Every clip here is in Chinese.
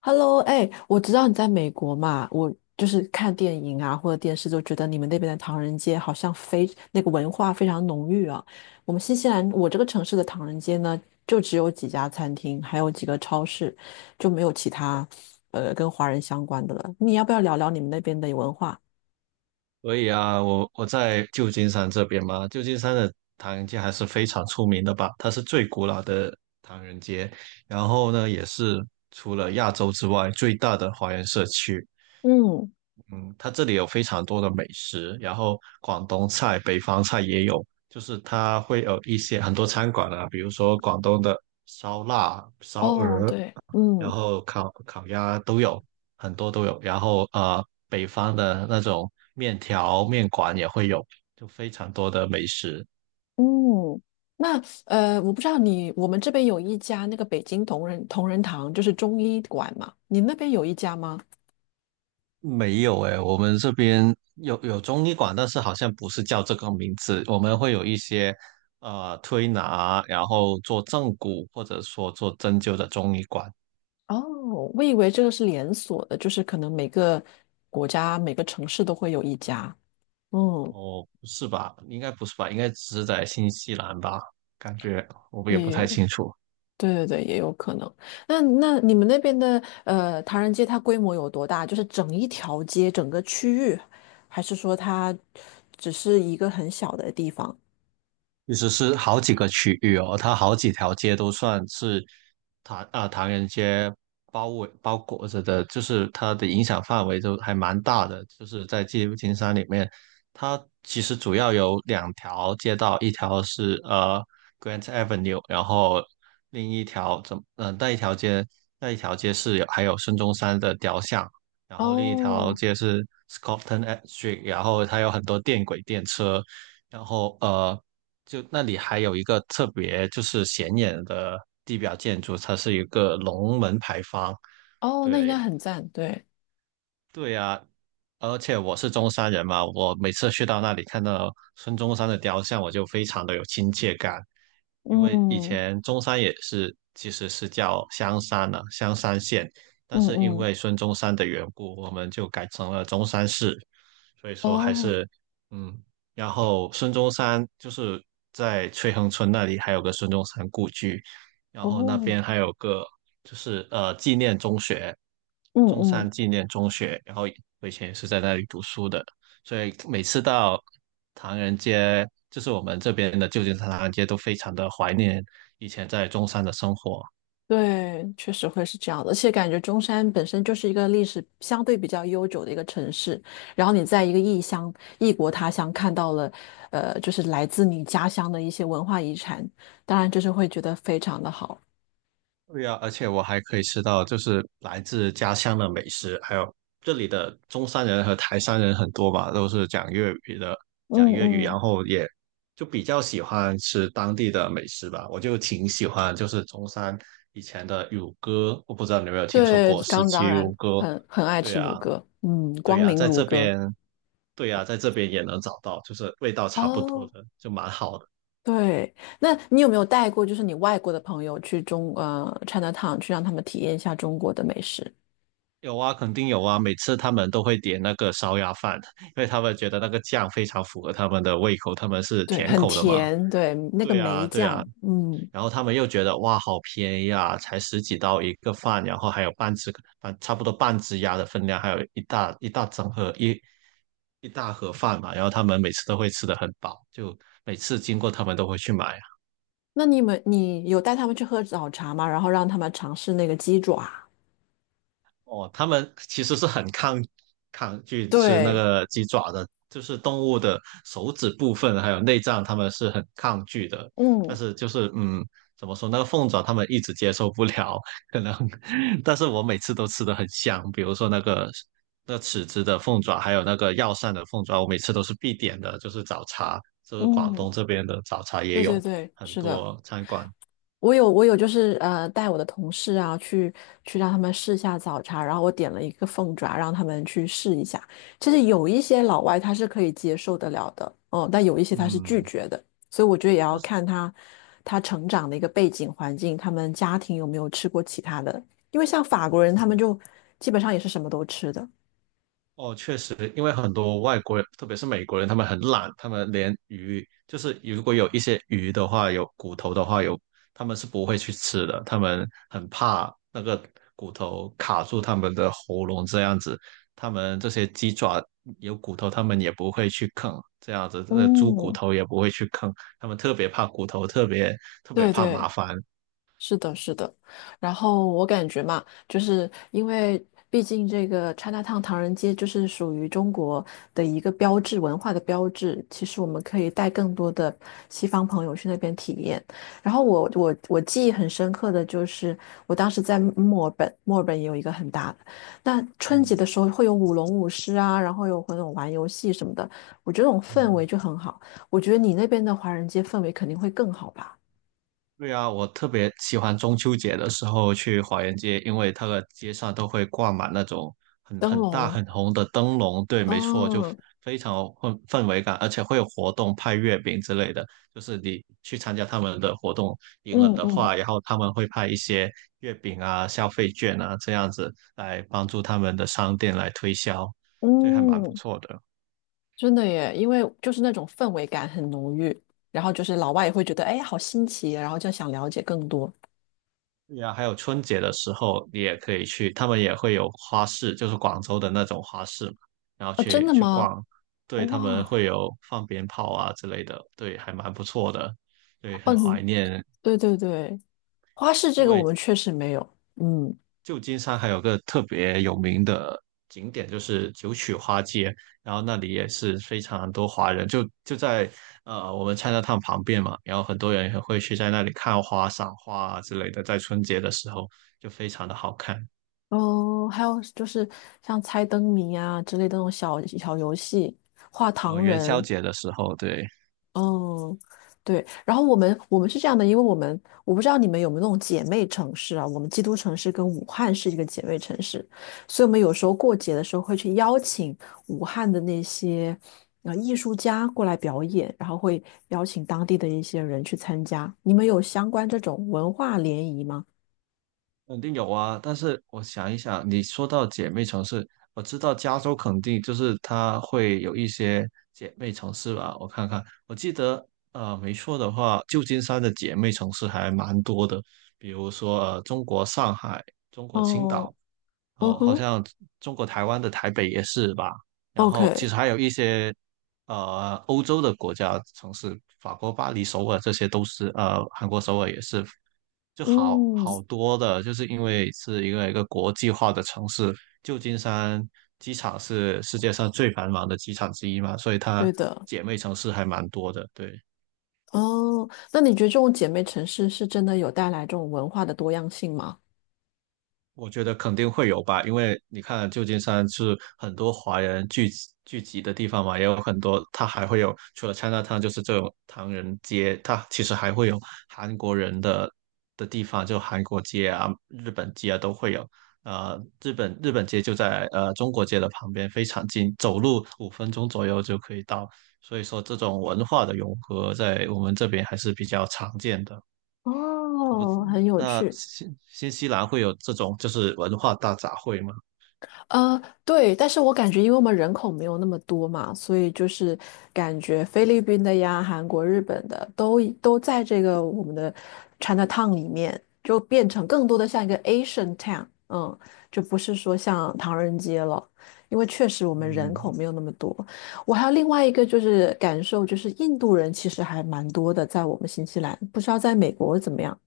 Hello，哎，我知道你在美国嘛，我就是看电影啊或者电视，就觉得你们那边的唐人街好像非那个文化非常浓郁啊。我们新西兰，我这个城市的唐人街呢，就只有几家餐厅，还有几个超市，就没有其他跟华人相关的了。你要不要聊聊你们那边的文化？所以啊，我在旧金山这边嘛，旧金山的唐人街还是非常出名的吧，它是最古老的唐人街，然后呢，也是除了亚洲之外最大的华人社区。嗯，嗯，它这里有非常多的美食，然后广东菜、北方菜也有，就是它会有一些很多餐馆啊，比如说广东的烧腊、烧哦，鹅，对，然嗯后烤鸭都有很多都有，然后北方的那种面条面馆也会有，就非常多的美食。嗯，那，我不知道你，我们这边有一家那个北京同仁堂，就是中医馆嘛，你那边有一家吗？没有诶，我们这边有中医馆，但是好像不是叫这个名字。我们会有一些推拿，然后做正骨或者说做针灸的中医馆。哦，我以为这个是连锁的，就是可能每个国家、每个城市都会有一家。嗯，哦，不是吧？应该不是吧？应该只是在新西兰吧？感觉我们也不也太有，清楚。对对对，也有可能。那你们那边的唐人街，它规模有多大？就是整一条街、整个区域，还是说它只是一个很小的地方？其实是好几个区域哦，它好几条街都算是唐人街包裹着的，就是它的影响范围都还蛮大的。就是在纪录金山里面，它其实主要有2条街道，一条是Grant Avenue，然后另一条那一条街是有还有孙中山的雕像，然后另一条哦街是 Scotland Street，然后它有很多电轨电车。然后就那里还有一个特别就是显眼的地表建筑，它是一个龙门牌坊。哦，那应该对，很赞，对，对呀，而且我是中山人嘛，我每次去到那里看到孙中山的雕像，我就非常的有亲切感，因为以嗯前中山也是其实是叫香山了、香山县，嗯但是因嗯，为孙中山的缘故，我们就改成了中山市。所以说还哦是嗯，然后孙中山就是在翠亨村那里还有个孙中山故居，然后那哦，边还有个就是纪念中学，嗯中嗯。山纪念中学，然后我以前也是在那里读书的，所以每次到唐人街，就是我们这边的旧金山唐人街都非常的怀念以前在中山的生活。对，确实会是这样的，而且感觉中山本身就是一个历史相对比较悠久的一个城市，然后你在一个异乡、异国他乡看到了，就是来自你家乡的一些文化遗产，当然就是会觉得非常的好。对呀，而且我还可以吃到就是来自家乡的美食，还有这里的中山人和台山人很多吧，都是讲粤语的，嗯讲粤语，嗯，然后也就比较喜欢吃当地的美食吧。我就挺喜欢，就是中山以前的乳鸽，我不知道你有没有听说对，过十刚七当然乳鸽？很爱对吃呀，卤鸽，嗯，对光呀，明在卤这鸽。边，对呀，在这边也能找到，就是味道差不多哦，的，就蛮好的。对，那你有没有带过就是你外国的朋友去Chinatown 去让他们体验一下中国的美食？有啊，肯定有啊。每次他们都会点那个烧鸭饭，因为他们觉得那个酱非常符合他们的胃口，他们是对，甜很口的嘛。甜，对，那个对梅啊，对酱，啊。嗯，然后他们又觉得哇，好便宜啊，才十几刀一个饭，然后还有半只，差不多半只鸭的分量，还有一大一大整盒一大盒饭嘛。然后他们每次都会吃的很饱，就每次经过他们都会去买。那你有带他们去喝早茶吗？然后让他们尝试那个鸡爪，哦，他们其实是很抗拒吃那对，个鸡爪的，就是动物的手指部分还有内脏，他们是很抗拒的。嗯但是就是怎么说那个凤爪他们一直接受不了，可能。但是我每次都吃的很香，比如说那尺子的凤爪，还有那个药膳的凤爪，我每次都是必点的，就是早茶，就是广东嗯，这边的早茶也对对有对，很是的，多餐馆。我有，就是，带我的同事啊，去让他们试一下早茶，然后我点了一个凤爪，让他们去试一下。其实有一些老外他是可以接受得了的，嗯，但有一些他是拒嗯，绝的，所以我觉得也要但是。看他成长的一个背景环境，他们家庭有没有吃过其他的，因为像法国人他们就基本上也是什么都吃的。哦，确实，因为很多外国人，特别是美国人，他们很懒，他们连鱼，就是如果有一些鱼的话，有骨头的话，他们是不会去吃的，他们很怕那个骨头卡住他们的喉咙这样子。他们这些鸡爪有骨头，他们也不会去啃，这样子，这个猪骨嗯，头也不会去啃，他们特别怕骨头，特别特别对怕对，麻烦。是的，是的，然后我感觉嘛，就是因为毕竟这个 Chinatown 唐人街就是属于中国的一个标志，文化的标志。其实我们可以带更多的西方朋友去那边体验。然后我记忆很深刻的就是，我当时在墨尔本，墨尔本也有一个很大的。那春节的嗯时候会有舞龙舞狮啊，然后有会那种玩游戏什么的，我觉得那种氛围嗯。就很好。我觉得你那边的华人街氛围肯定会更好吧，对啊，我特别喜欢中秋节的时候去华园街，因为它的街上都会挂满那种很灯很大笼。很红的灯笼。对，没错，就嗯，非常有氛围感，而且会有活动派月饼之类的。就是你去参加他们的活动，赢了嗯的嗯话，然后他们会派一些月饼啊、消费券啊这样子来帮助他们的商店来推销，这还蛮不嗯，错的。真的耶，因为就是那种氛围感很浓郁，然后就是老外也会觉得，哎，好新奇啊，然后就想了解更多。对呀，还有春节的时候，你也可以去，他们也会有花市，就是广州的那种花市嘛，然后哦，真的去吗？逛，对，他们哇，会有放鞭炮啊之类的，对，还蛮不错的，对，很嗯，怀你念，对对对，花式因这个我为们确实没有。嗯，旧金山还有个特别有名的景点就是九曲花街，然后那里也是非常多华人，就在我们 Chinatown 旁边嘛，然后很多人也会去在那里看花、赏花啊之类的，在春节的时候就非常的好看。哦，还有就是像猜灯谜啊之类的那种小小游戏，画哦，糖元宵人，节的时候，对，哦，对，然后我们是这样的，因为我们我不知道你们有没有那种姐妹城市啊，我们基督城市跟武汉是一个姐妹城市，所以我们有时候过节的时候会去邀请武汉的那些艺术家过来表演，然后会邀请当地的一些人去参加。你们有相关这种文化联谊吗？肯定有啊。但是我想一想，你说到姐妹城市，我知道加州肯定就是它会有一些姐妹城市吧？我看看，我记得没错的话，旧金山的姐妹城市还蛮多的，比如说中国上海、中国青哦，岛，嗯哦，好哼像中国台湾的台北也是吧？然后其，OK，实还有一些欧洲的国家城市，法国巴黎、首尔这些都是，韩国首尔也是就好嗯，好多的，就是因为是一个国际化的城市，旧金山机场是世界上最繁忙的机场之一嘛，所以它对的，姐妹城市还蛮多的，对。哦，那你觉得这种姐妹城市是真的有带来这种文化的多样性吗？我觉得肯定会有吧，因为你看旧金山是很多华人聚集的地方嘛，也有很多，它还会有除了 Chinatown 就是这种唐人街，它其实还会有韩国人的地方，就韩国街啊、日本街啊都会有。呃，日本街就在中国街的旁边，非常近，走路5分钟左右就可以到。所以说，这种文化的融合在我们这边还是比较常见的。我不知，哦，很有那趣。新西兰会有这种就是文化大杂烩吗？对，但是我感觉，因为我们人口没有那么多嘛，所以就是感觉菲律宾的呀、韩国、日本的都在这个我们的 China Town 里面，就变成更多的像一个 Asian Town，嗯，就不是说像唐人街了，因为确实我们人口嗯，没有那么多。我还有另外一个就是感受，就是印度人其实还蛮多的，在我们新西兰，不知道在美国怎么样。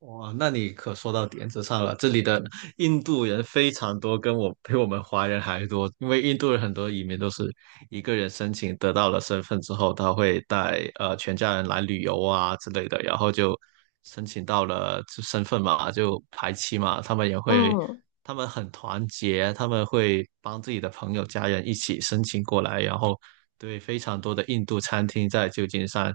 哇，那你可说到点子上了。这里的印度人非常多，跟我比我们华人还多。因为印度人很多移民都是一个人申请得到了身份之后，他会带全家人来旅游啊之类的，然后就申请到了就身份嘛，就排期嘛。他们也会，嗯，他们很团结，他们会帮自己的朋友、家人一起申请过来，然后对非常多的印度餐厅在旧金山。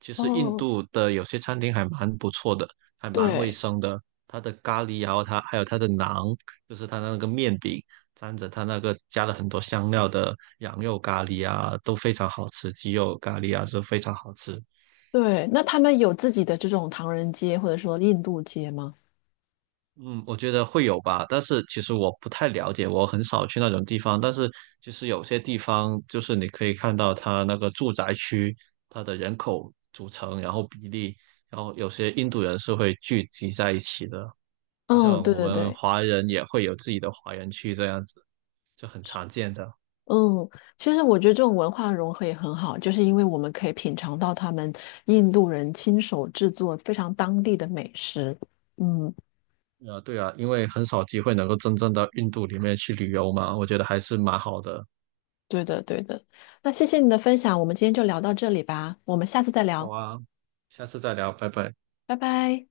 其实印哦，度的有些餐厅还蛮不错的，还蛮卫对。生的。它的咖喱啊，然后它还有它的馕，就是它那个面饼，沾着它那个加了很多香料的羊肉咖喱啊，都非常好吃。鸡肉咖喱啊，是非常好吃。对，那他们有自己的这种唐人街或者说印度街吗？嗯，我觉得会有吧，但是其实我不太了解，我很少去那种地方。但是其实有些地方，就是你可以看到它那个住宅区，它的人口组成，然后比例，然后有些印度人是会聚集在一起的，就嗯，像对我对们对，华人也会有自己的华人区这样子。就很常见的。嗯，其实我觉得这种文化融合也很好，就是因为我们可以品尝到他们印度人亲手制作非常当地的美食。嗯，对啊，因为很少机会能够真正到印度里面去旅游嘛，我觉得还是蛮好的。对的对的。那谢谢你的分享，我们今天就聊到这里吧，我们下次再好聊，啊，下次再聊，拜拜。拜拜。